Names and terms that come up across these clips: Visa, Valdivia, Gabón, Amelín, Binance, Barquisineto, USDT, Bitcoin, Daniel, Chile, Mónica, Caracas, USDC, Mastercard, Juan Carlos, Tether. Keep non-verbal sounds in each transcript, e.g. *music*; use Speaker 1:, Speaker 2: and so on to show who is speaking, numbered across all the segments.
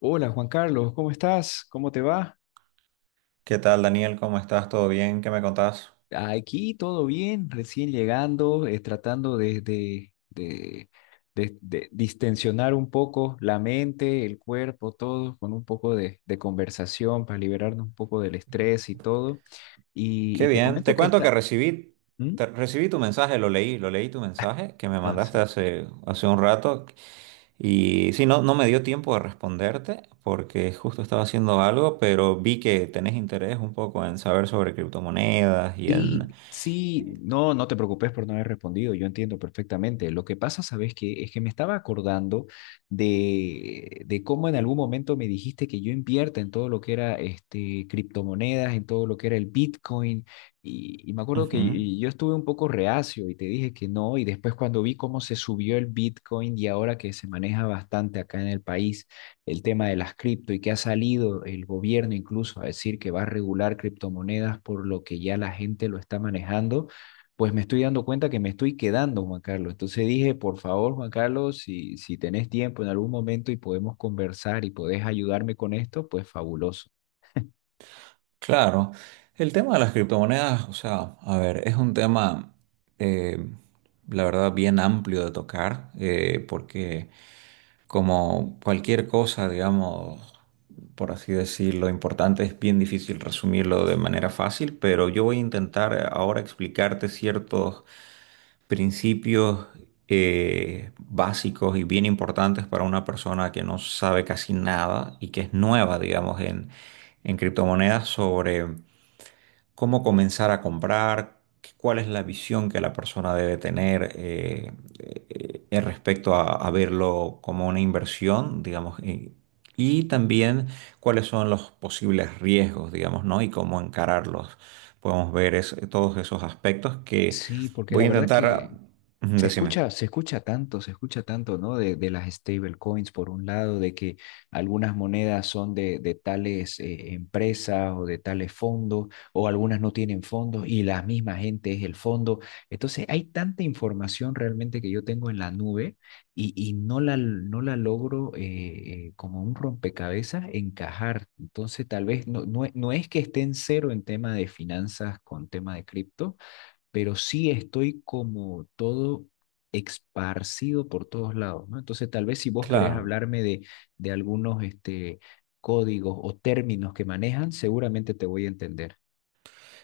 Speaker 1: Hola Juan Carlos, ¿cómo estás? ¿Cómo te va?
Speaker 2: ¿Qué tal, Daniel? ¿Cómo estás? ¿Todo bien? ¿Qué me contás?
Speaker 1: Aquí todo bien, recién llegando, tratando de distensionar un poco la mente, el cuerpo, todo, con un poco de conversación para liberarnos un poco del estrés y todo. Y,
Speaker 2: Qué
Speaker 1: y te
Speaker 2: bien. Te
Speaker 1: comento que
Speaker 2: cuento que
Speaker 1: está.
Speaker 2: recibí,
Speaker 1: ¿Mm?
Speaker 2: recibí tu mensaje, lo leí tu mensaje que me
Speaker 1: Ah,
Speaker 2: mandaste
Speaker 1: sí.
Speaker 2: hace un rato. Y sí, no, no me dio tiempo de responderte porque justo estaba haciendo algo, pero vi que tenés interés un poco en saber sobre criptomonedas y
Speaker 1: Sí,
Speaker 2: en...
Speaker 1: sí, no, no te preocupes por no haber respondido, yo entiendo perfectamente. Lo que pasa, ¿sabes qué? Es que me estaba acordando de cómo en algún momento me dijiste que yo invierta en todo lo que era este, criptomonedas, en todo lo que era el Bitcoin, y me acuerdo que
Speaker 2: Ujú.
Speaker 1: yo estuve un poco reacio y te dije que no, y después cuando vi cómo se subió el Bitcoin y ahora que se maneja bastante acá en el país el tema de las cripto y que ha salido el gobierno incluso a decir que va a regular criptomonedas por lo que ya la gente lo está manejando, pues me estoy dando cuenta que me estoy quedando, Juan Carlos. Entonces dije, por favor, Juan Carlos, si tenés tiempo en algún momento y podemos conversar y podés ayudarme con esto, pues fabuloso.
Speaker 2: Claro, el tema de las criptomonedas, o sea, a ver, es un tema, eh, la verdad, bien amplio de tocar, porque... Como cualquier cosa, digamos, por así decirlo, importante, es bien difícil resumirlo de manera fácil, pero yo voy a intentar ahora explicarte ciertos principios, básicos y bien importantes para una persona que no sabe casi nada y que es nueva, digamos, en criptomonedas, sobre cómo comenzar a comprar, cuál es la visión que la persona debe tener, respecto a verlo como una inversión, digamos, y también cuáles son los posibles riesgos, digamos, ¿no? Y cómo encararlos. Podemos ver todos esos aspectos que
Speaker 1: Sí, porque
Speaker 2: voy
Speaker 1: la
Speaker 2: a
Speaker 1: verdad
Speaker 2: intentar,
Speaker 1: que
Speaker 2: ujú,
Speaker 1: se
Speaker 2: decime.
Speaker 1: escucha, se escucha tanto, ¿no? De las stablecoins, por un lado, de que algunas monedas son de tales empresas o de tales fondos, o algunas no tienen fondos y la misma gente es el fondo. Entonces, hay tanta información realmente que yo tengo en la nube y no la logro como un rompecabezas encajar. Entonces, tal vez no, no, no es que esté en cero en tema de finanzas con tema de cripto pero sí estoy como todo esparcido por todos lados, ¿no? Entonces, tal vez si vos querés
Speaker 2: Claro.
Speaker 1: hablarme de algunos este, códigos o términos que manejan, seguramente te voy a entender.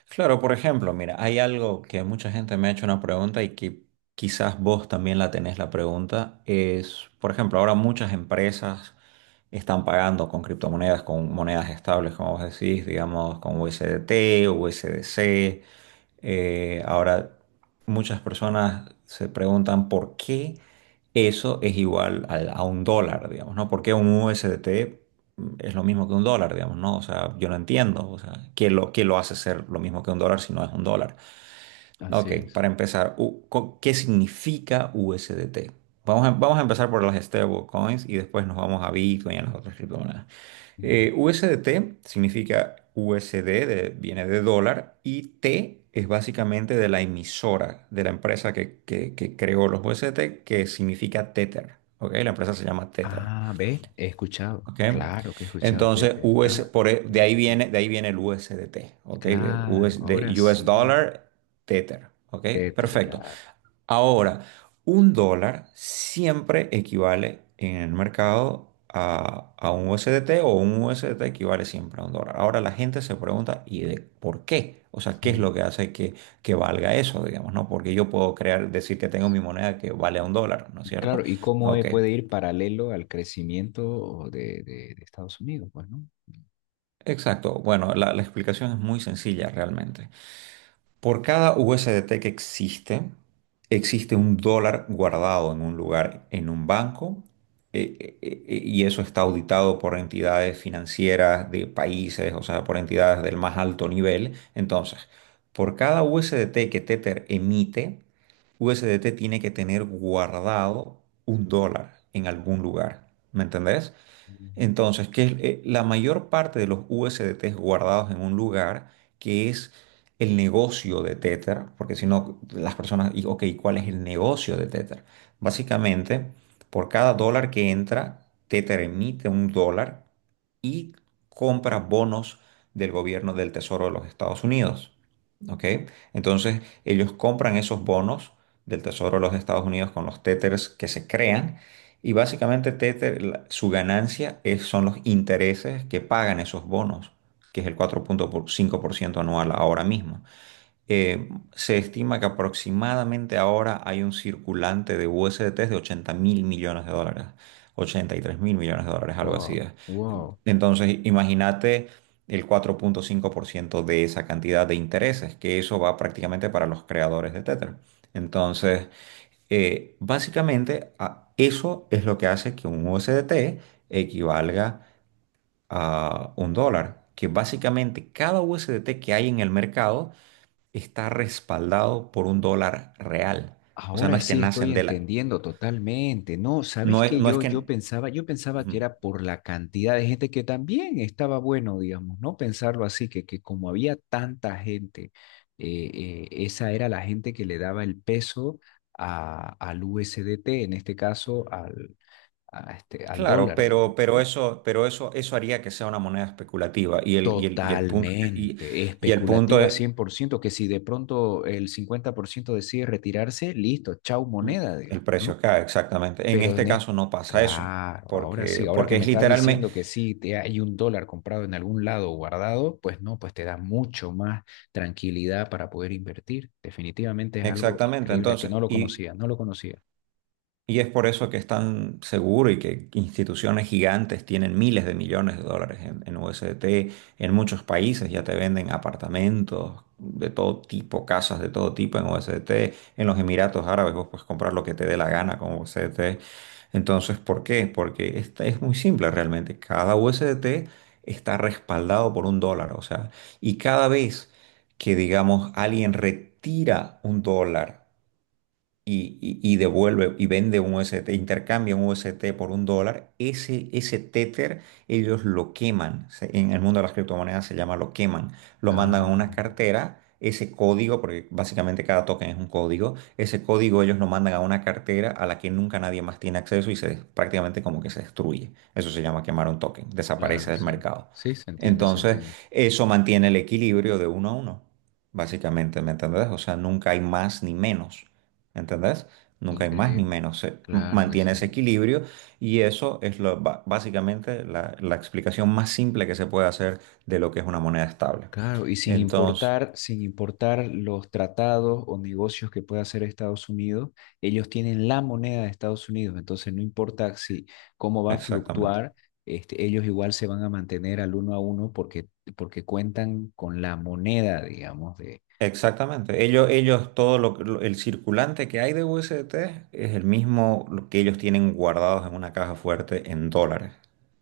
Speaker 2: Claro, por ejemplo, mira, hay algo que mucha gente me ha hecho una pregunta y que quizás vos también la tenés la pregunta, es, por ejemplo, ahora muchas empresas están pagando con criptomonedas, con monedas estables, como vos decís, digamos, con USDT, USDC. Ahora, muchas personas se preguntan por qué eso es igual a un dólar, digamos, ¿no? ¿Por qué un USDT es lo mismo que un dólar, digamos? ¿No? O sea, yo no entiendo, o sea, ¿qué lo hace ser lo mismo que un dólar si no es un dólar?
Speaker 1: Así
Speaker 2: Ok,
Speaker 1: es.
Speaker 2: para empezar, ¿qué significa USDT? Vamos a empezar por las stablecoins y después nos vamos a Bitcoin y a las otras criptomonedas.
Speaker 1: Ujú.
Speaker 2: USDT significa USD, viene de dólar, y T es básicamente de la emisora, de la empresa que creó los USDT, que significa Tether. ¿Ok? La empresa se llama Tether.
Speaker 1: Ah, ¿ves? He escuchado.
Speaker 2: ¿Ok?
Speaker 1: Claro que he escuchado
Speaker 2: Entonces,
Speaker 1: Tether.
Speaker 2: US,
Speaker 1: Ah,
Speaker 2: por,
Speaker 1: ujú.
Speaker 2: de ahí viene el USDT, ¿ok? De
Speaker 1: Claro,
Speaker 2: US, de
Speaker 1: ahora
Speaker 2: US
Speaker 1: sí.
Speaker 2: Dollar Tether, ¿ok?
Speaker 1: Tether,
Speaker 2: Perfecto.
Speaker 1: claro.
Speaker 2: Ahora, un dólar siempre equivale en el mercado a un USDT, o un USDT equivale siempre a un dólar. Ahora la gente se pregunta, ¿y de por qué? O sea, ¿qué es
Speaker 1: Ujú.
Speaker 2: lo que hace que valga eso, digamos? ¿No? Porque yo puedo crear, decir que tengo mi moneda que vale a un dólar, ¿no es cierto?
Speaker 1: Claro, ¿y cómo
Speaker 2: Ok.
Speaker 1: puede ir paralelo al crecimiento de Estados Unidos? Pues, ¿no?
Speaker 2: Exacto. Bueno, la explicación es muy sencilla realmente. Por cada USDT que existe, existe un dólar guardado en un lugar, en un banco, y eso está auditado por entidades financieras de países, o sea, por entidades del más alto nivel. Entonces, por cada USDT que Tether emite, USDT tiene que tener guardado un dólar en algún lugar. ¿Me entendés?
Speaker 1: Ujú.
Speaker 2: Entonces, que es, la mayor parte de los USDTs guardados en un lugar, que es el negocio de Tether. Porque si no, las personas, y, ok, ¿cuál es el negocio de Tether? Básicamente, por cada dólar que entra, Tether emite un dólar y compra bonos del gobierno, del Tesoro de los Estados Unidos. ¿Ok? Entonces, ellos compran esos bonos del Tesoro de los Estados Unidos con los Tethers que se crean, y básicamente Tether, su ganancia es, son los intereses que pagan esos bonos, que es el 4,5% anual ahora mismo. Se estima que aproximadamente ahora hay un circulante de USDT de 80.000 millones de dólares, 83.000 millones de dólares, algo así
Speaker 1: Wow,
Speaker 2: es.
Speaker 1: wow.
Speaker 2: Entonces, imagínate el 4,5% de esa cantidad de intereses, que eso va prácticamente para los creadores de Tether. Entonces, básicamente, eso es lo que hace que un USDT equivalga a un dólar, que básicamente cada USDT que hay en el mercado está respaldado por un dólar real. O sea, no
Speaker 1: Ahora
Speaker 2: es que
Speaker 1: sí estoy
Speaker 2: nacen de la...
Speaker 1: entendiendo totalmente. No, ¿sabes
Speaker 2: No es,
Speaker 1: que
Speaker 2: no es
Speaker 1: Yo,
Speaker 2: que...
Speaker 1: yo pensaba, yo pensaba que
Speaker 2: Ujú.
Speaker 1: era por la cantidad de gente que también estaba bueno, digamos, ¿no? Pensarlo así, que como había tanta gente, esa era la gente que le daba el peso al USDT en este caso al
Speaker 2: Claro,
Speaker 1: dólar,
Speaker 2: pero,
Speaker 1: digamos,
Speaker 2: pero
Speaker 1: ¿no?
Speaker 2: eso, pero eso, eso haría que sea una moneda especulativa. Y el, y el,
Speaker 1: Totalmente,
Speaker 2: y el punto
Speaker 1: especulativa
Speaker 2: es,
Speaker 1: 100% que si de pronto el 50% decide retirarse, listo, chau moneda,
Speaker 2: el
Speaker 1: digamos, ¿no?
Speaker 2: precio cae, exactamente. En
Speaker 1: Pero en
Speaker 2: este
Speaker 1: es-
Speaker 2: caso no pasa eso,
Speaker 1: claro, ahora sí,
Speaker 2: porque,
Speaker 1: ahora que
Speaker 2: porque
Speaker 1: me
Speaker 2: es
Speaker 1: estás
Speaker 2: literalmente,
Speaker 1: diciendo que sí, te hay un dólar comprado en algún lado guardado, pues no, pues te da mucho más tranquilidad para poder invertir. Definitivamente es algo
Speaker 2: exactamente.
Speaker 1: increíble que
Speaker 2: Entonces,
Speaker 1: no lo
Speaker 2: y,
Speaker 1: conocía, no lo conocía.
Speaker 2: y es por eso que es tan seguro y que instituciones gigantes tienen miles de millones de dólares en, USDT, en muchos países ya te venden apartamentos de todo tipo, casas de todo tipo en USDT, en los Emiratos Árabes vos puedes comprar lo que te dé la gana con USDT. Entonces, ¿por qué? Porque esta es muy simple realmente: cada USDT está respaldado por un dólar, o sea, y cada vez que, digamos, alguien retira un dólar, y devuelve y vende un UST, intercambia un UST por un dólar, ese Tether ellos lo queman. En el mundo de las criptomonedas se llama, lo queman. Lo mandan a
Speaker 1: Ah,
Speaker 2: una cartera, ese código, porque básicamente cada token es un código. Ese código ellos lo mandan a una cartera a la que nunca nadie más tiene acceso y se, prácticamente, como que se destruye. Eso se llama quemar un token,
Speaker 1: claro,
Speaker 2: desaparece del
Speaker 1: sí.
Speaker 2: mercado.
Speaker 1: Sí, se entiende, se
Speaker 2: Entonces,
Speaker 1: entiende.
Speaker 2: eso mantiene el equilibrio de uno a uno, básicamente, ¿me entendés? O sea, nunca hay más ni menos. ¿Entendés? Nunca hay más ni
Speaker 1: Increíble.
Speaker 2: menos. Se
Speaker 1: Claro que
Speaker 2: mantiene ese
Speaker 1: sí.
Speaker 2: equilibrio, y eso es básicamente la explicación más simple que se puede hacer de lo que es una moneda estable.
Speaker 1: Claro, y sin
Speaker 2: Entonces,
Speaker 1: importar, sin importar los tratados o negocios que pueda hacer Estados Unidos, ellos tienen la moneda de Estados Unidos, entonces no importa si cómo va a
Speaker 2: exactamente.
Speaker 1: fluctuar, este, ellos igual se van a mantener al uno a uno porque, cuentan con la moneda, digamos, de...
Speaker 2: Exactamente. Ellos, todo el circulante que hay de USDT es el mismo lo que ellos tienen guardados en una caja fuerte en dólares.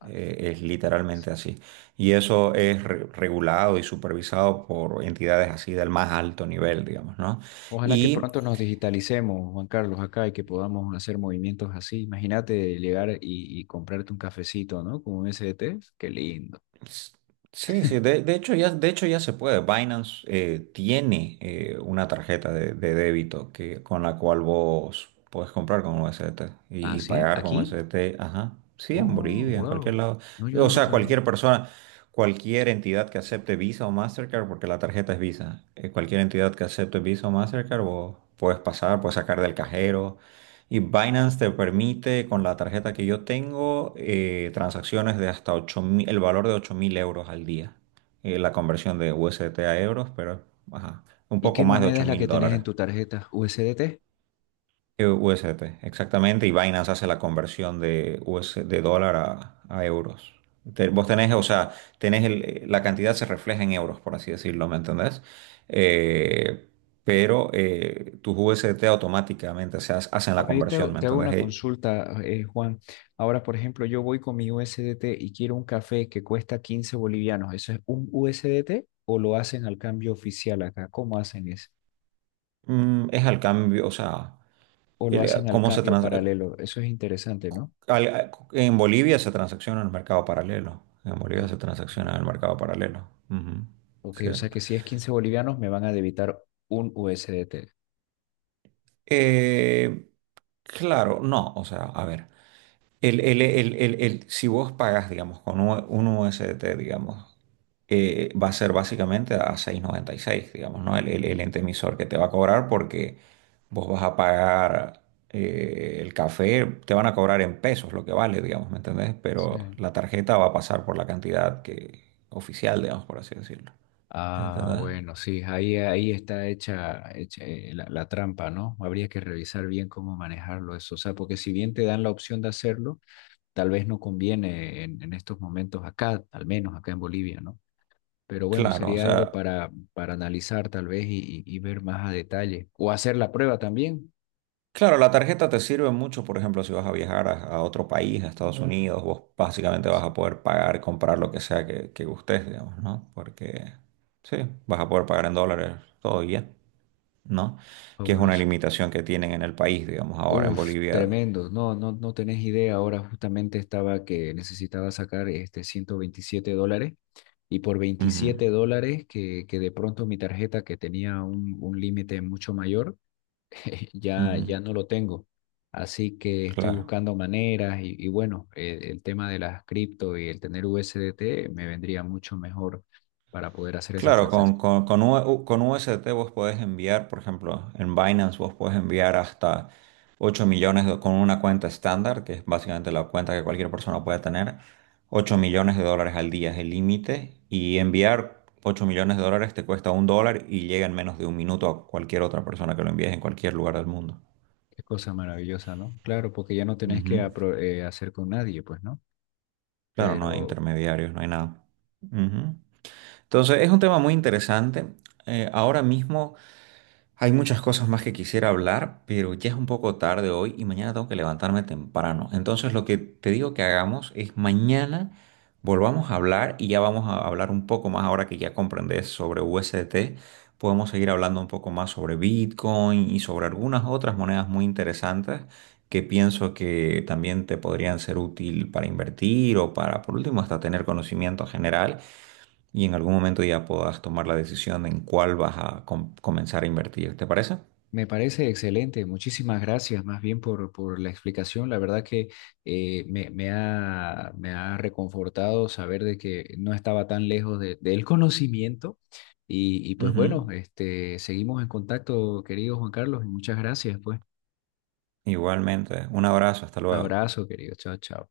Speaker 2: Es literalmente así. Y eso es regulado y supervisado por entidades así del más alto nivel, digamos, ¿no?
Speaker 1: Ojalá que
Speaker 2: Y
Speaker 1: pronto nos digitalicemos, Juan Carlos, acá y que podamos hacer movimientos así. Imagínate llegar y comprarte un cafecito, ¿no? Como un SDT, qué lindo.
Speaker 2: S- Sí, sí, de hecho ya se puede. Binance tiene, una tarjeta de débito, que, con la cual vos puedes comprar con USDT
Speaker 1: ¿Ah,
Speaker 2: y
Speaker 1: sí?
Speaker 2: pagar con
Speaker 1: ¿Aquí?
Speaker 2: USDT. Ajá. Sí, en
Speaker 1: Oh,
Speaker 2: Bolivia, en cualquier
Speaker 1: wow.
Speaker 2: lado.
Speaker 1: No, yo
Speaker 2: O
Speaker 1: no lo
Speaker 2: sea,
Speaker 1: sabía.
Speaker 2: cualquier persona, cualquier entidad que acepte Visa o Mastercard, porque la tarjeta es Visa, cualquier entidad que acepte Visa o Mastercard, vos puedes pasar, puedes sacar del cajero. Y Binance te permite, con la tarjeta que yo tengo, transacciones de hasta 8.000 el valor de 8.000 euros al día. La conversión de USDT a euros, pero ajá, un
Speaker 1: ¿Y
Speaker 2: poco
Speaker 1: qué
Speaker 2: más de
Speaker 1: moneda
Speaker 2: ocho
Speaker 1: es la que
Speaker 2: mil
Speaker 1: tenés
Speaker 2: dólares.
Speaker 1: en tu tarjeta? ¿USDT?
Speaker 2: USDT, exactamente. Y Binance hace la conversión de dólar a euros. Vos tenés, o sea, tenés la cantidad se refleja en euros, por así decirlo, ¿me entendés? Eh, pero tus USDT automáticamente hacen la
Speaker 1: Ahora
Speaker 2: conversión, ¿me
Speaker 1: te hago
Speaker 2: entendés?
Speaker 1: una consulta, Juan. Ahora, por ejemplo, yo voy con mi USDT y quiero un café que cuesta 15 bolivianos. ¿Eso es un USDT o lo hacen al cambio oficial acá? ¿Cómo hacen eso?
Speaker 2: Es al cambio, o sea,
Speaker 1: ¿O lo hacen al
Speaker 2: cómo
Speaker 1: cambio paralelo? Eso es interesante, ¿no?
Speaker 2: en Bolivia se transacciona en el mercado paralelo. En Bolivia se
Speaker 1: Ah, ah,
Speaker 2: transacciona en
Speaker 1: ya.
Speaker 2: el mercado paralelo. Ujú.
Speaker 1: Ok,
Speaker 2: Sí.
Speaker 1: o sea que si es 15 bolivianos me van a debitar un USDT.
Speaker 2: Eh, claro, no, o sea, a ver. Si vos pagas, digamos, con un USDT, digamos, va a ser básicamente a 6,96, digamos, ¿no? El ente emisor que te va a cobrar, porque vos vas a pagar, el café, te van a cobrar en pesos lo que vale, digamos, ¿me entendés?
Speaker 1: Sí.
Speaker 2: Pero la tarjeta va a pasar por la cantidad que, oficial, digamos, por así decirlo.
Speaker 1: Ah,
Speaker 2: ¿Entendés?
Speaker 1: bueno, sí, ahí está hecha, la trampa, ¿no? Habría que revisar bien cómo manejarlo eso. O sea, porque si bien te dan la opción de hacerlo, tal vez no conviene en estos momentos acá, al menos acá en Bolivia, ¿no? Pero bueno,
Speaker 2: Claro, o
Speaker 1: sería algo
Speaker 2: sea,
Speaker 1: para analizar tal vez y ver más a detalle. O hacer la prueba también.
Speaker 2: claro, la tarjeta te sirve mucho, por ejemplo, si vas a viajar a otro país, a Estados, ujú, Unidos, vos básicamente
Speaker 1: Sí,
Speaker 2: vas a poder pagar, comprar lo que sea que gustes, digamos, ¿no? Porque sí, vas a poder pagar en dólares todo y ya, ¿no? Que es una
Speaker 1: fabuloso.
Speaker 2: limitación que tienen en el país, digamos, ahora en
Speaker 1: Uf,
Speaker 2: Bolivia.
Speaker 1: tremendo. No, no, no tenés idea. Ahora justamente estaba que necesitaba sacar este $127 y por
Speaker 2: Ujú,
Speaker 1: $27 que de pronto mi tarjeta que tenía un límite mucho mayor, *laughs* ya,
Speaker 2: ujú,
Speaker 1: ya no lo tengo. Así que estoy
Speaker 2: claro.
Speaker 1: buscando maneras y bueno, el tema de las cripto y el tener USDT me vendría mucho mejor para poder hacer esas
Speaker 2: Claro,
Speaker 1: transacciones.
Speaker 2: con UST vos podés enviar, por ejemplo, en Binance vos podés enviar hasta 8 millones con una cuenta estándar, que es básicamente la cuenta que cualquier persona puede tener. 8 millones de dólares al día es el límite, y enviar 8 millones de dólares te cuesta un dólar y llega en menos de un minuto a cualquier otra persona que lo envíes en cualquier lugar del mundo.
Speaker 1: Qué cosa maravillosa, ¿no? Claro, porque ya no tenés que
Speaker 2: Ujú.
Speaker 1: hacer con nadie, pues, ¿no?
Speaker 2: Claro, no hay
Speaker 1: Pero.
Speaker 2: intermediarios, no hay nada. Ujú. Entonces, es un tema muy interesante. Ahora mismo... Hay muchas cosas más que quisiera hablar, pero ya es un poco tarde hoy y mañana tengo que levantarme temprano. Entonces, lo que te digo que hagamos es, mañana volvamos a hablar y ya vamos a hablar un poco más, ahora que ya comprendes sobre USDT. Podemos seguir hablando un poco más sobre Bitcoin y sobre algunas otras monedas muy interesantes, que pienso que también te podrían ser útil para invertir o para, por último, hasta tener conocimiento general, y en algún momento ya puedas tomar la decisión en cuál vas a comenzar a invertir. ¿Te parece?
Speaker 1: Me parece excelente, muchísimas gracias más bien por la explicación. La verdad que me ha reconfortado saber de que no estaba tan lejos del conocimiento. Y pues
Speaker 2: Ujú.
Speaker 1: bueno, este, seguimos en contacto, querido Juan Carlos, y muchas gracias, pues.
Speaker 2: Igualmente. Un abrazo. Hasta luego.
Speaker 1: Abrazo, querido. Chao, chao.